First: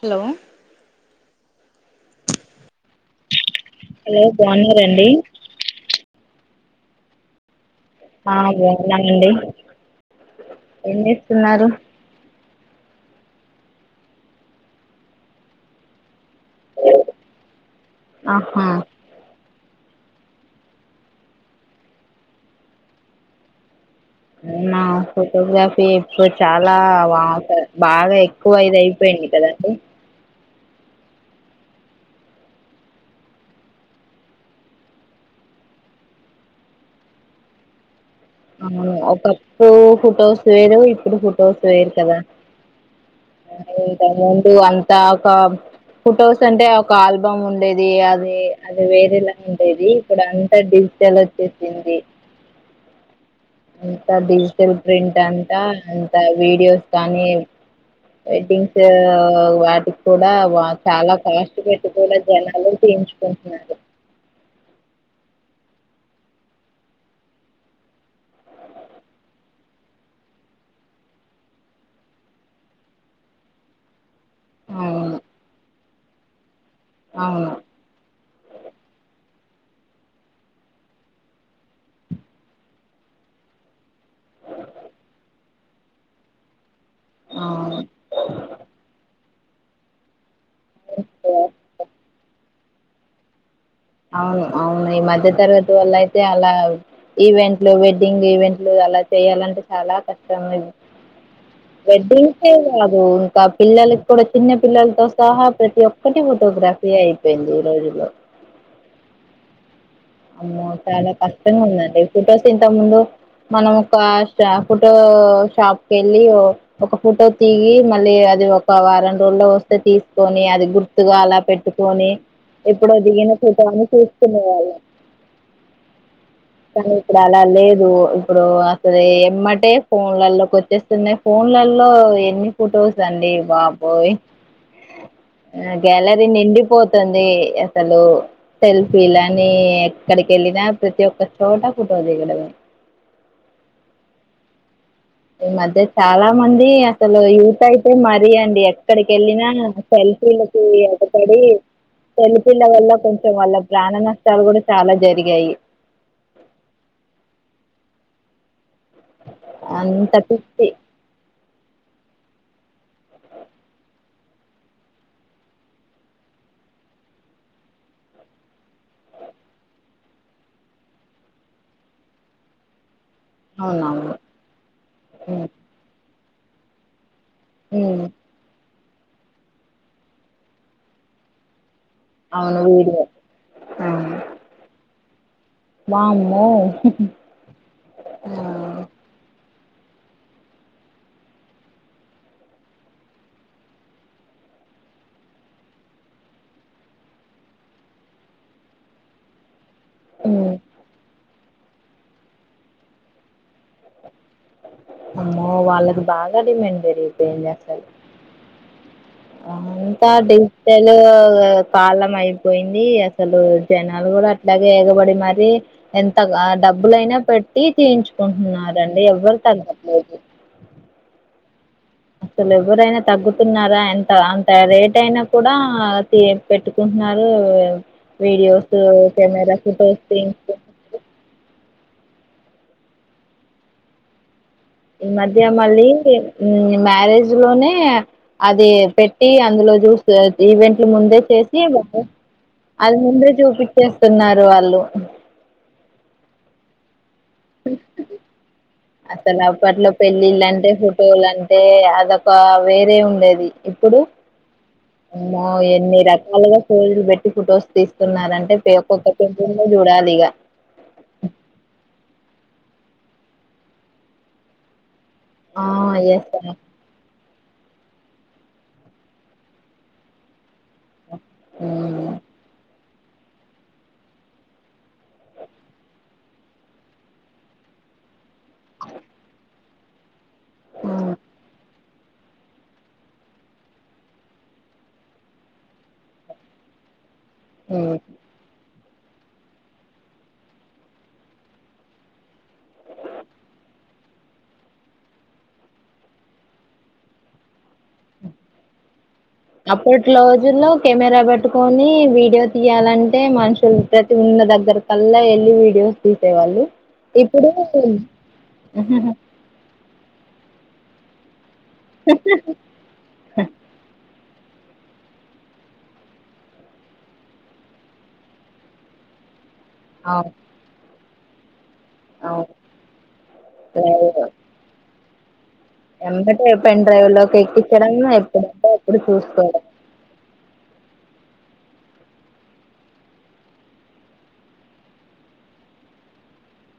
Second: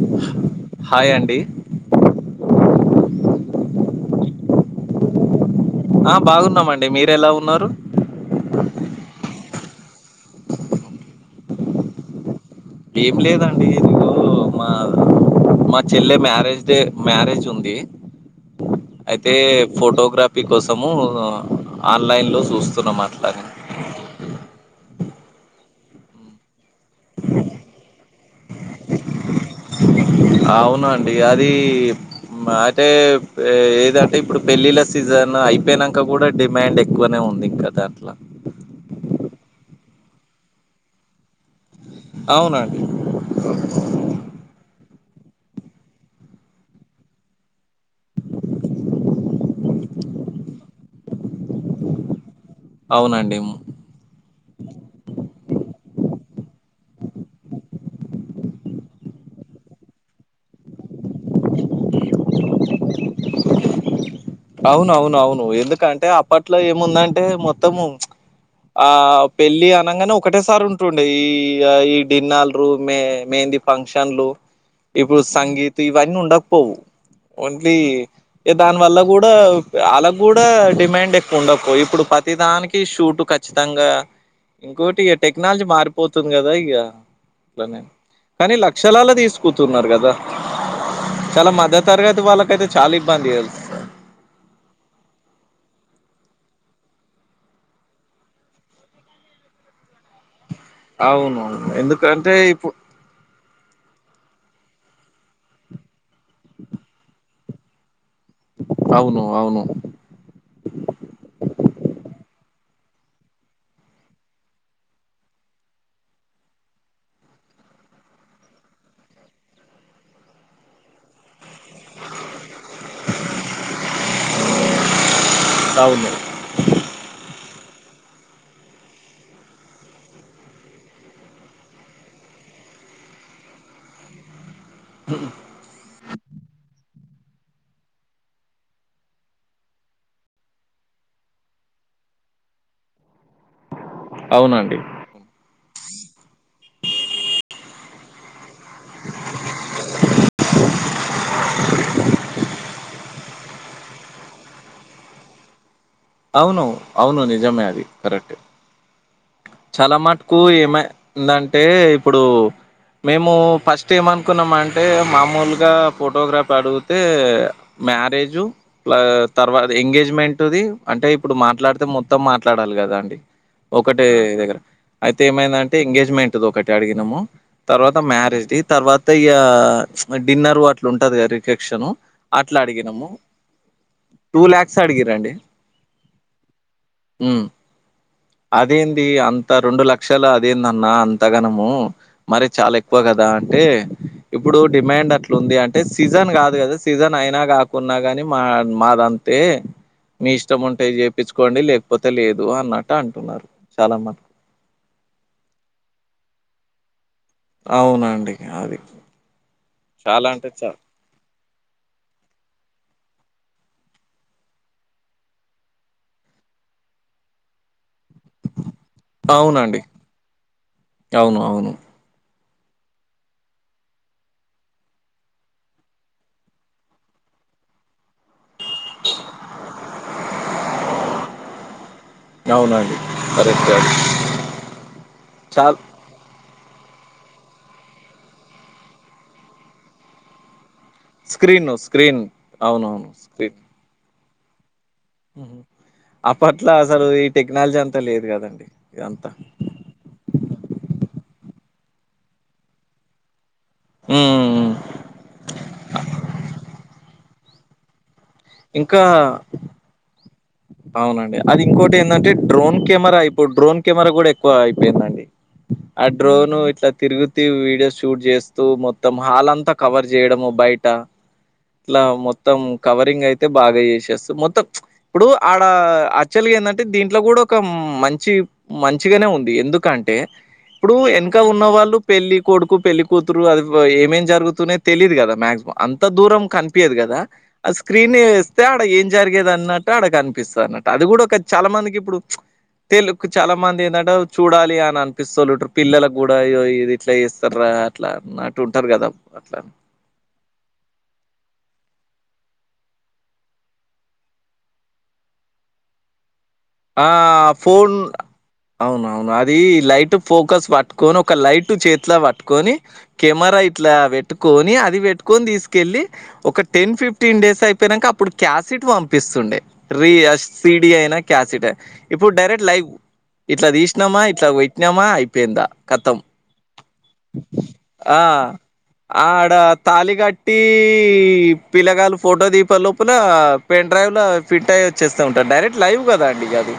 Hello hi అండి hello బాగున్నారండి ఆ బాగున్నామండి మీర ఎలా ఉన్నారు ఆ బాగున్నా అండి ఎం చేస్తున్నారు ఏం లేదండి ఈరోజు మా మా చెల్లె మ్యారేజ్ డే మ్యారేజ్ ఉంది ఆహా అయితే ఫోటో గ్రఫీక్ కోసము ఆన్లైన్లో చూస్తున్న మాట్లాడి అవునా హాస్పిటల్ ఫోటోగ్రాఫీ ఇప్పుడు చాలా బాగా ఏక్ ఎక్కువ ఇది అయిపోయింది కదండీ అవునండి అది మాటే ఏదంటే ఇప్పుడు పెళ్ళిళ్ళ సీజన్ అయిపోయినాక కూడా డిమాండ్ ఎక్కువనే ఉంది ప్రదట్లో అవును ఒకప్పుడు ఫోటోస్ వేరు ఇప్పుడు ఫోటోస్ వేరు కదా అవునండి. ఇంత అమౌంటు అంతకా ఫొటోస్ అంటే ఒక ఆల్బమ్ ఉండేది అది అది వేరేలా ఉండేది ఇప్పుడు అంత డిజ డిజిటల్ వచ్చేసింది అవునండి అంత డిజిటల్ ప్రింట్ అంతా అంత వీడియోస్ కానీ వెడ్డింగ్స్ వాటికి కూడా చాలా కాస్ట్ పెట్టుకునే జనాలు పెంచుకుంటున్నారు అవునవున అవును ఎందుకంటే అప్పట్లో ఏముందంటే మొత్తము ఆ పెళ్ళి అనగానే ఒకటేసారి ఉంటుండే ఈ ఈ డిన్నల్ రూమ్ యే ఈ ఫంక్షన్లు అవును ఇప్పుడు సంగీత ఇవన్నీ ఉండకపోవు అవును ఓన్లీ దాని వల్ల కూడా వాళ్గ కూడా డిమాండ్ ఎక్కువ ఉండకువ ఇప్పుడు ప్రతిదానికి షూట్ ఖచ్చితంగా ఇంకోకటి ఇక టెక్నాలజీ మారిపోతుంది కదా ఇక అవును అట్లానే కానీ లక్షలాల తీసుకుతున్నారు కదా చాలా మద్ద్య తరగతి వాళ్ళక అయితే చాలా ఇబ్బంది అవును అవును ఈ మధ్య తరగతి వల్ల అయితే అలా ఈవెంట్లు వెడ్డింగ్ ఈవెంట్లు అలా చెయ్యాలంటే చాలా కష్టం అవును [unintelligible] ఎందుకంటే వెడ్డింగ్కే ఇప్పుడు కాదు ఇంకా పిల్లలకి కూడా చిన్న పిల్లలతో సహా ప్రతి ఒక్కటి ఫోటోగ్రఫీ అయిపోయింది ఈ రోజులో అవును అవును ఆమో చాలా కష్టంగా ఉందండి ఫుటోస్ ఇంత ముందు మనం ఒక షాపు ఫోటో షాప్ కేళ్లి ఒక ఫోటో దిగి మళ్లీ అది ఒక వారం రోజుల్లో వస్తే తీసుకొని అది గుర్తుగా అలా పెట్టుకొని ఎప్పుడో దిగిన ఫొటోను చూస్తున్నార్ అవును కానీ ఇప్పుడు అలా లేదు ఒ ఇప్పుడు అసలే ఎమ్మటే ఫోన్లలో కోచ్చేస్తున్నాయి ఫోన్లలో ఎన్ని ఫోటోలు ఆఫ్ కోర్సు అండి బాబోయి గెళ అది నిండిపోతుంది అసలు సెల్ఫీలని ఎక్కడికేళ్ళినా ప్రతి ఒక్క చోట ఫొటో దిగడమే అవునండి ఈ మధ్య చాలా మంది ఆ అసలు యుూత అయితే మరీ అండి ఎక్కడి కేళ్లినా సెల్ఫీలకి ఎగబడి సెల్ఫీల వల్ల కొంచం వాళ్ల ప్రాణ నష్టాలు గూడ చాలా జరిగాయి అవును అవును నిజమే అది కరెక్ట్ చాలా అంత మటుకు పిచ్చి ఏమందంటే ఇప్పుడు మేము పస్ట్ ఏమనుకున్నామంటే మామూలుగా ఫోటోగ్రాఫీ అడుగుతే మ్యారేజు ప్ల తర్వాత ఎంగేజ్మెంట్ది అంటే ఇప్పుడు మాట్లాడితే మొత్తం మాట్లాడాలి గదా అండి ఒకటే అవునవును దగ్గర అయితే ఉమ్ ఏమేందంటే ఎంగేజ్మెంట్ది ఒకటి అడిగినాము తర్వాత ఉమ్ మ్యారేజ్ది తర్వాత ఇగా డిన్నర్ అట్లు ఉంటది గాదా రిసెప్షను అట్లా అవును వీడియో అడిగినము టూ ల్యాక్స్ అడిగారండి అమ్మో ఆ అదేంది అంత రెండు లక్షల అది ఏదన్న అంతగనము మరీ చాలా ఎక్కువ గదా అంటే ఇప్పుడు డిమాండ్ అట్లాంది అంటే సీజన్ గాదు గదా సీజన్ అయినా గాకున్నా గానీ, మా మాదంతా అంతే మీ ఉమ్ ఇష్టం ఉంటే జేయిపిచుకోండి లేకపోతే లేదు అన్నట్టు అంటున్నారు చాలా మటుకు. అమ్మో వాళ్లకి బాగా డిమాండ్ పెరిగింది అవునండి అది అంతా చాలా అంటే చాలా. డిజిటల్ కాలం అయిపోయింది అసల్ అసలు జనాలు గూడ అట్లాగే ఎగబడి మరీ ఎంత డబ్బులైనా పెట్టి తియించుకో మరేం అండి ఎవరు అవునండి. తగట్లేదు అవును. అవును. అసలు ఎవరైనా తగ్గుతున్నారా ఎంత అంత రేటయినా కూడా థియి పెట్టుకుంటున్నారు వో యామ్మ కెమెరా ఫొటోస్ తిన్చుకుంటున్నారు అవునండి కరెక్ట్ అది ఈ మధ్య చాల్ మళ్లీ మ్యారేజ్ లోనే అది పెట్టి అందులో జూసి ఈవెంట్ అట్లా ముందే చేసి స్క్రీను. మొత్తం స్క్రీన్. అది అవునవును. ముందే చూపించేస్తున్నారు వాళ్లు ఉమ్మ్ అప్పట్ల అసలు ఈ టెక్నాలజీ అంతా లేదు కదండి అసలు అప్పట్లో పెళ్లిళ్లల అంటే ఫోటోలు అంటే అదొక వేరే ఉండేది ఇప్పుడు హ్మ్. ఆమో ఎన్ని రకాలుగా ఫోజూలు పెట్టి ఫొటోస్ తీసు తీసుకుంటునారాంటే ఇంకా ఒక్కొక్క ఒక ఫోన్లో జూడాలి ఇగ అవునండి అది ఇంకోటేదంటే డ్రోన్ కెమెరా ఇప్పుడు డ్రోన్ కెమెరా గూడ ఎక్కువ అయిపోయిందండి ఆ డ్రోను ఇట్లా తిరుగుత్ తి వీడియో షూట్ జేస్తూ మొత్తం హాల్ అంతా కవర్ జేయడము బయట ఇట్లా హ్మ్ మొత్తం కవరింగ్ అయితే బాగా జేస్తే మొత్తం మ్చ్ ఇప్పుడు ఆడ యాక్చువల్ గా ఏంటంటే దీంట్లో గూడ ఒక మంచి మంచిగానే ఉంది ఎందుక్ కంటే ఇప్పుడు హ్మ్ ఎనకా ఉన్న వాళ్ళు పెళ్ళి కొడుకు పెళ్లి కూతురు అది ఏమేం జరుగుతున్నాయో తెలిదు కదా మాక్సిమామ్ అంత దూరం కన్పియ్యదు కదా అ హ్మ్. స్క్రీన్ వేస్తే ఆడ ఏం జరిగేది అన్న ట్టాడ కన్పిస్తది అన్నట్టు అది కూడా ఒక చాలా మందికి ఇప్పుడు తే లుక్కు చాలా మంది ఏందంటే చూడాలి అని అన్పిస్తలుటు పిల్లలకు గూడా ఇది ఇట్లా చేస్తారా అట్లా అన్నట్టు ఉంటారు కదా అట్లా అప్పటి లోజుల్లో కెమెరా పెట్టుకోని వీ డియో తియ్యాలంటే మనుషులు ప్రతి ఉన్న దగ్గర కల్లా ఎళ్ళి వీడియోస్ తీ ఆ ఫోన్ అవును అవును అది లై ఫోకస్ పట్టుకొని ఒక లైట్ చేతిలో పట్టుకొని కెమెరా ఇట్లా పెట్టు ట్టుకోని అది పెట్టుకొని తీసుకెళ్ళి ఒక టెన్ ఫిఫ్టీన్ డేస్ అయిపోయినాంక అప్పుడు క్యాసిట్ పంపిస్తుండే రీ యస్ సి డి ఐనా క్యాసిట్ ఐ ఇప్పుడు అవును డైరెక్ట్ లైవ్ ఇట్లా డ్రైవ్ తీసినమా ఇట్లా పెట్నామా పేందా ఖతం ఎంబటే పెన్ డ్రైవ్ లోకి ఎక్కించడం ఆ ఎప్పుడంటే అప్పుడు ఆడ చూసుకోవడం తాళి గ టీ టీ పిల్లగాల్లు ఫోటో దీగిపే లోపల పెన్ డ్రైవ్ లో ఫింట్ అయ్యి వచ్చేస్తా ఉంటారు డైరెక్ట్ లైవ్ కదా అండి గది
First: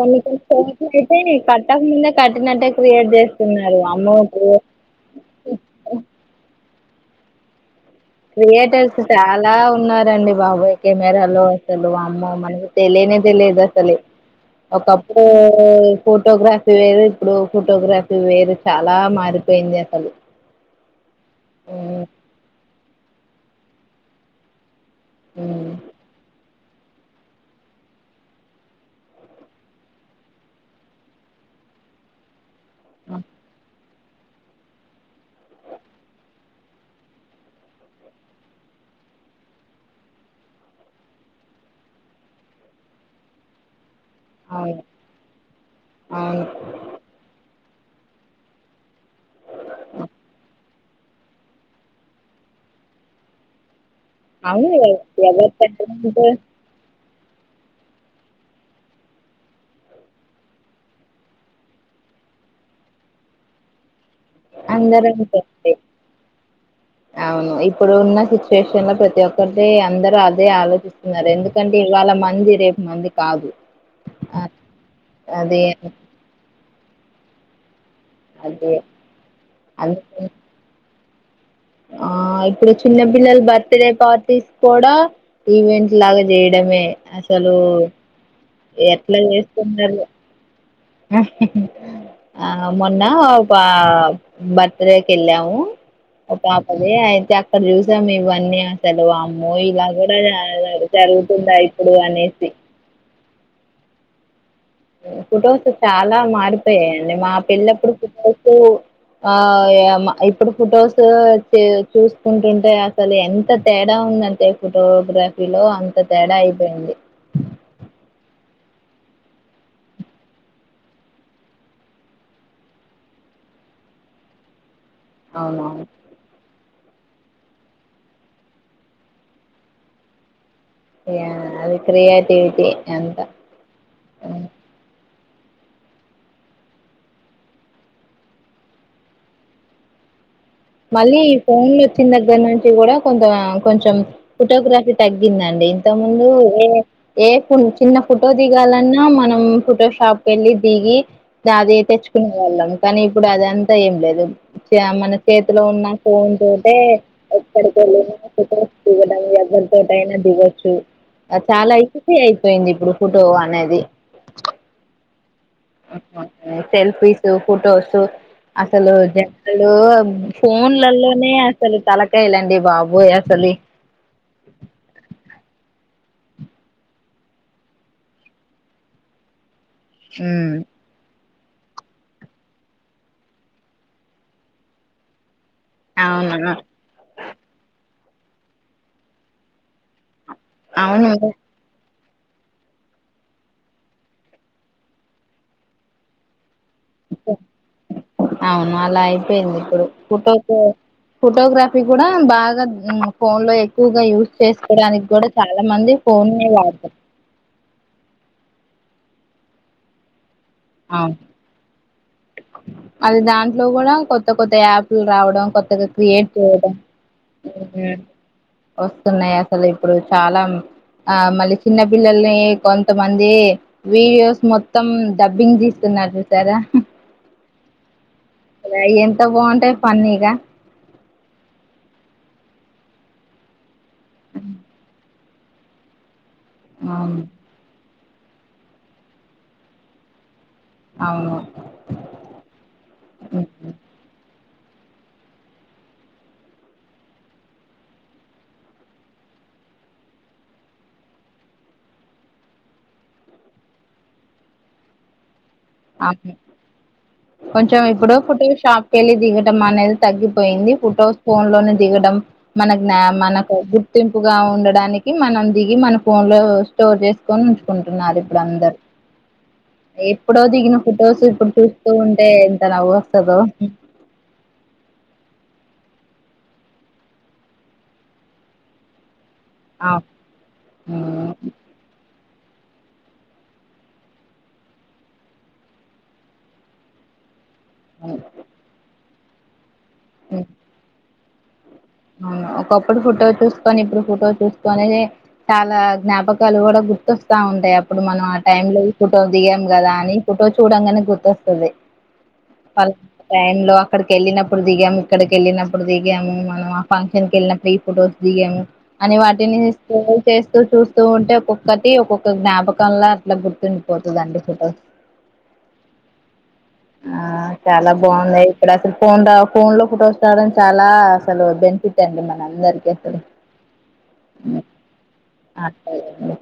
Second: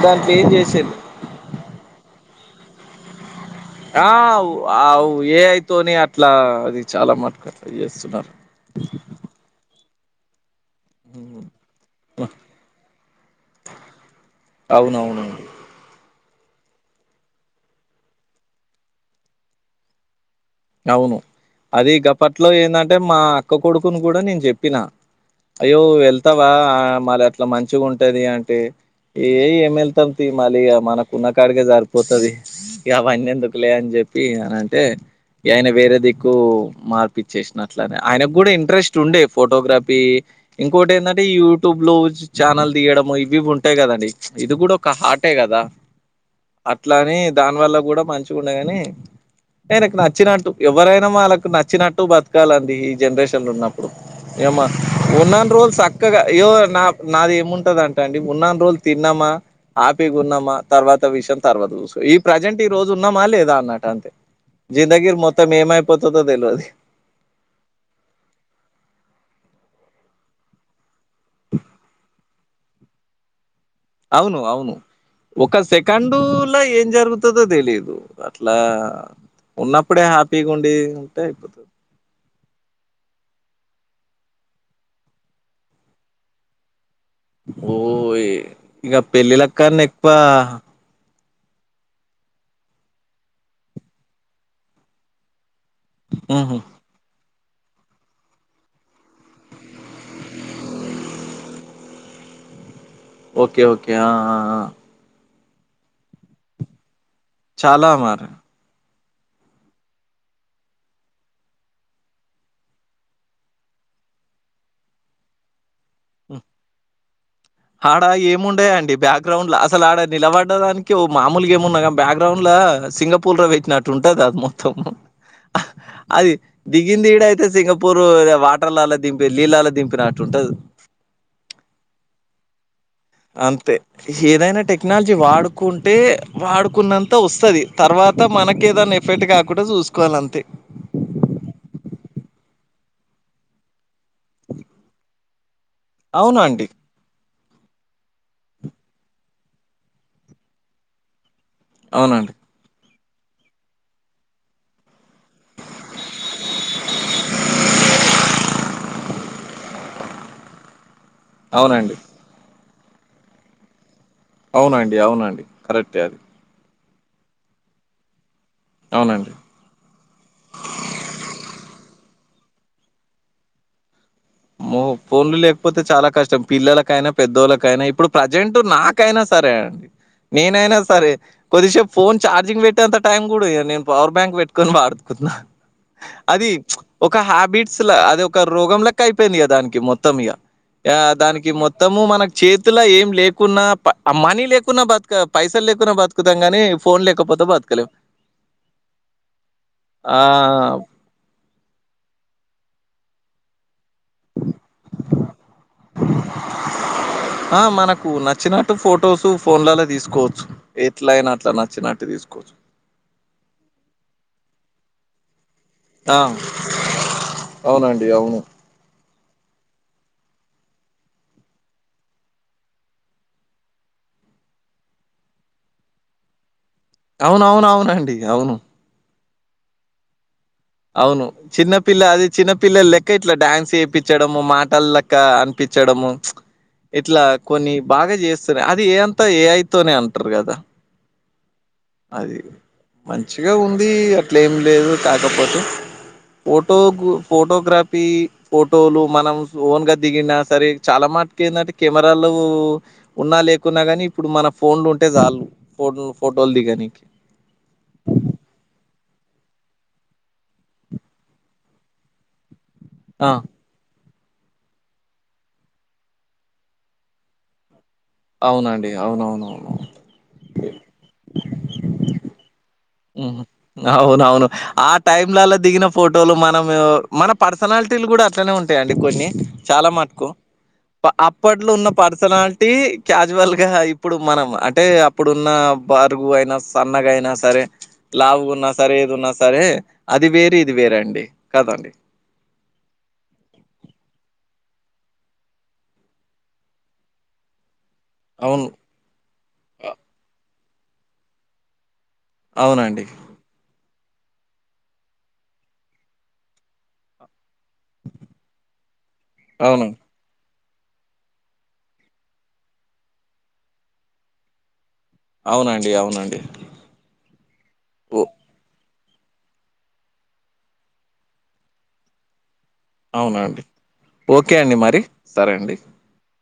[unintelligible] కట్ ఆఫ్ ముందే కట్టినట్టే క్రియేట్ చేస్త ఆ ఔ ఔ ఏ ఐ తోని అట్లా అది చాలా మటుకు చేస్తున్నారు క్రియేటర్స్ చాలా ఉన్నారండి బాబాయ్ కెమెరాలో అసలు అమ్మ మనకి తెలియనే తెలియదు అసలు ఒకప్పుడు అవునవునండి ఫోటోగ్రఫీ వేరు ఇప్పుడు ఫోటోగ్రఫీ వేరు చాలా మారిపోయింది అసలు అవును అది మ్మ్ గప్పట్లో ఏంటంటే మా అక్క కొడుకును గూడా నేను చెప్పినా మ్మ్ అయ్యో ఎళ్తావా మరి ఎట్లా మంచిగుంటది అంటే ఏ ఏం వెళ్తాం తీ మళ్ళి ఇగ మనకున్న కాడికే సరిపోతది ఇ అవన్నీ ఎందుకులే అని జెప్పి అని అంటే ఆయన వేరే దిక్కు మార్పిచ్చేసినా అట్లానే ఆయనకు గూడా ఇంట్రెస్ట్ ఉండే ఫోటోగ్రాపీ ఇంకోటి ఏంటంటే యూట్యూబ్ లో ఛానల్ దియ్యడం ఇవి ఉంటాయి కదండి ఇది కూడా అవును ఒక హార్టే కదా అవును అట్లానే దానివల్ల కూడా మంచిగుండే గానీ నేనుకు న ఎవరైనా వాళ్ళకు నచ్చినట్టు బతకాలండి ఈ జనరేషన్ లో ఉన్న ఏమ్మా అవును ఎవరి ఉన్నన్ని రోజలు సక్కగా య్యో నా నాది ఏముంటదంటే అండి ఉన్నన్ని రోజులు తిన్నామా ఆపీగున్నామా తర్వాత విషయం తర్వాత చూసు ఈ ప్రజెంట్ ఈ రోజు ఉన్నామా లేదా అన్నట అంతే అందరూ జిందగీర్ అంతే మొత్తం అండి ఏమైపోతాదో తెల్వ అవును ఇప్పుడు ఉన్న సిచ్యువేషన్ లో ప్రతి ఒక్కరిదీ అందరూ ఆ దే ఆలోచిస్తున్నారు ఎందుకంటే ఇవాళ మంది రేపు మంది కాదు అవును అ అవును ఒక అదే సెకండులో ఏం జరుగుతుందో తెలియదు అట్లా అదే ఉన్నప్పుడే అందుకని హ్యాపీగా ఉండి ఉంటే అయిపోతు ఆ ఇప్పుడు చిన్నపిల్లలు బర్త్ డే పార్టీస్ కూడా ఈవెంట్ లాగా జెయ్యడమే అసలు ఓ ఇక ఎట్ల పెళ్ళిళ్ళ కన్నా చేసుకున్నరో ఎక్కువ ఆ మొన్న ఒక బర్త్ డే కెళ్ళాము ఆ ఉహు పాపదే ఐతా అక్కడ చూసాం ఇవన్నీ అసలు అమ్మో ఇలా గూడా జరుగుతుందా ఇప్పుడు అనేసి ఊ ఓకే ఓకే ఆ ఆ ఆ ఫోటోస్ చాలా మారిపోయాయండి మా చాలా పెల్లప్పుడు మరి. ఫుటోస్ ఆ ఇప్పుడు ఫొటోస్ చూసుకుంటుంటే అసలు ఎంత తేడ ఉందంటే ఫోటోగ్రఫీలో అంత తేడా హ్మ్. అయిపోయింది ఆడ ఏముండయండి బ్యాక్గ్రౌండ్ ల అసలు ఆడ నిలబడ్డ దానికి ఓ మామూలుగా ఏమున్నా గ్ బ్యాక్గ్రౌండ్ ల సింగపూర్ ల పెట్నాట్టు ఉంటది అది మొత్తం అవునా అది దిగింది ఇడ అయితే సింగపూర్ వాటర్లల్ల దింపి లీళ్లల్ల దింపినట్టు ఉంటది ఇగ అది క్రియేటివిటీ అంత అంతే ఏదైనా టెక్నాలజ వాడుకుంటే వాడుకున్నంత వస్తది తర్వాత మనకేదన్న ఎఫెక్ట్ కాకుండా చూసుకోవాలి ళ్లంతే మళ్ళీ ఫోన్లు వచ్చిన దగ్గరి నుంచి కూడా కొంత కొంచెం ఫోటోగ్రఫీ తగ్ గ్గిందండి ఇంత ముందు అవునండి. ఏ ఏ చిన్న ఫోటో దిగాలన్నా మనం ఫోటో షాప్ వెళ్ళి దిగి అదే తెచ్చుకునే అవునండి. వాళ్ళం కానీ ఇప్పుడు అదంతా ఏం లేదు చ్ మన చేతిలో ఉన్న ఫోన్ తోటె ఎక్కడికెళ్ళిన ఫోటోస్ దిగడం ఎవరితోటయినా దిగొచ్చు చాలా అవునండి. హేచ్సి అయిపోయింది ఇప్పుడు ఫోటో అనేది అవునండి అవునండి కరెక్టే అది సెల్ఫీసు ఫోటోసు అసలు అవునండి. జనాలు ఫోన్లల్లోనే అసలు తల కాయలండి బాబోయ్ అసలి అమ్మో ఫోన్లు లేకపోతే చాలా కష్టం పిల్లలకైనా పెద్దోళ్ళకైనా ఇప్పుడు ప్రజెంట్ నాకైనా సరే అండి ఉమ్ నేనైనా సరే కొద్దిసేపు ఫోన్ ఛార్జింగ్ పెట్టేంత టైం కూడ ఇయ్య నేను పవర్ బ్యాంక్ పెట్టుకొని వాడుతున్నా అది అవును ఒక హ్యాబిట్స్ అది ఒక రోగం లెక్క అయిపోయింది ఇగ దానికి మొత్తం ఇగ ఆ అవును దానికి మొత్తం మొత్తము మనకు చేతిల ఏం లేకున్నా ప్ మనీ లేకున్నా బతుక పైసలు లేకున్నా బతుకుతాం గనీ ఫోన్ లేెకపోతే బతకలేం అవును అలా అయిపోయింది ఇప్పుడు ఫోటోస్ ఆహ్, ఫోటోగ్రఫీ కూడా బా గ ఫోన్ లో ఎక్కువగా యూస్ చేసుకోవడానికి కూడా చాలా మంది ఫోన్నే వాడుతారు ఆ! మనకు నచ్చినట్టు ఫోటోసు ఫోన్లల్ల తీసుకోవచ్చు ఆ ఎట్లైనా అట్లా నచ్చినట్టు తీసుకోవచ్చు. అది దాంట్లో కూడా కొత్త కొత్త యాప్ లు రావడం కొత్త ఆ క్రియేట్ చేయడం అవునండి అవును వస్తున్నాయి అసలు ఇప్పుడు చాలా ఆ మళ్ళీ చిన్నపిిల్లల్ని కొంతమంది వీడియోస్ మొత్తం డబ్బింగ్ తీస్తున్నారు చూసారా అవునవునవునండి అవును ఎంత బాగుంటాయి ఫన్నీగా అవును చిన్నపిల్ల అది చిన్నపిల్లలెక్క ఇట్లా డ్యాన్స్ చేపించడం మాటలలెక్క అనిపిం డం అవును ఇట్లా కొన్ని బాగా చేస్తున్నాయి అది ఏ అంతా ఏఐ తోనే అంటారు కదా అవును అది ఉమ్. మంచిగా ఉంది అట్లెం లేదు కాకపోతే ఫోటో ఫోటోగ్రఫీ ఫోటోలు మనం ఓన్ గా దిగిన సరే చాలా మట ఏంటంటే కెమెరాలు ఉన్నా లేకున్నా గానీ ఇప్పుడు మన ఫోన్లు ఉంటే చాలు ఫోన్ అ ఫోటోలు దిగనీకి కొంచెం ఇప్పుడో ఫుటో షాప్ పెళ్ళి దిగడం అనేది తగ్గిపోయింది ఫోటో ఫోన్ లోనే దిగడం మన జ్ఞా ఆ మనకు గుర్తింపుగా ఉండడానికి మనం దిగి మన ఫోన్ లో స్టోర్ చేసుకొని ఉంచుకున్నాం న్నారు బందర్ అవునండి అవునవునవును. ఎప్పుడో దిగిన ఫొటోస్ ఇప్పుడు చూస్తూ ఉంటే ఎంత నవ్వు వస్తదో అవున అవును ఆ టైం లల్ల దిగిన ఫోటోలు మనము మన పర్సనాలిటీలు కూడా అట్లనే ఉంటాయండి కొన్ని చాలా అవును మటుకు అవును అప్పట్లో ఉన్న పరి పర్సనాలిటీ క్యాజువల్ గా ఇప్పుడు మనం అంటే అప్పుడున్న బరుగు అయినా సన్నగాయినా యినా సరే లావుగా ఉన్న సరే ఏది ఉన్నా సరే అది వేరు ఇది వేరండి అవును ఒకప్పుడు ఫోటో చూసుకొని ఇప్పుడు ఫోటో చూసు పనేదే చాలా జ్ఞాపకాలు కూడా గుర్తొస్తా ఉంటాయి అప్ ఇప్పుడు మనం ఆ అవును. టైం లో ఈ ఫోటో దిగాం కదా అని ఫోటో చూడంగానే గుర్తొస్తుంది అవునండి. టైం లో అక్కడికి వెళ్ళినప్పుడు దిగాము ఇక్కడికి వెళ్ళినప్పుడు దిగాము మనం ఫంక్షన్ కి వెళ్ళినప్పుడు ఈ ఫొటోస్ దిగమ్ అని వాటిని అవును. చూస్తూ ఉంటే ఒక్కొక్కటి ఒక్కొక్క జ్ఞాపకంలా అట్లా గుర్తుండిపోతుందండి ఫోటోస్ అవునండి. అవునండి. ఆ చాలా ఓ బాగుంది ఇప్పుడ అసలు ఫోన్ ఫోన్ లో ఫోటోస్ రావడం చాలా అసలు బెనిఫిట్ అండి మనందరికి అవునాండి ఓకే అండి మరి సరే ఆ అండి అండి.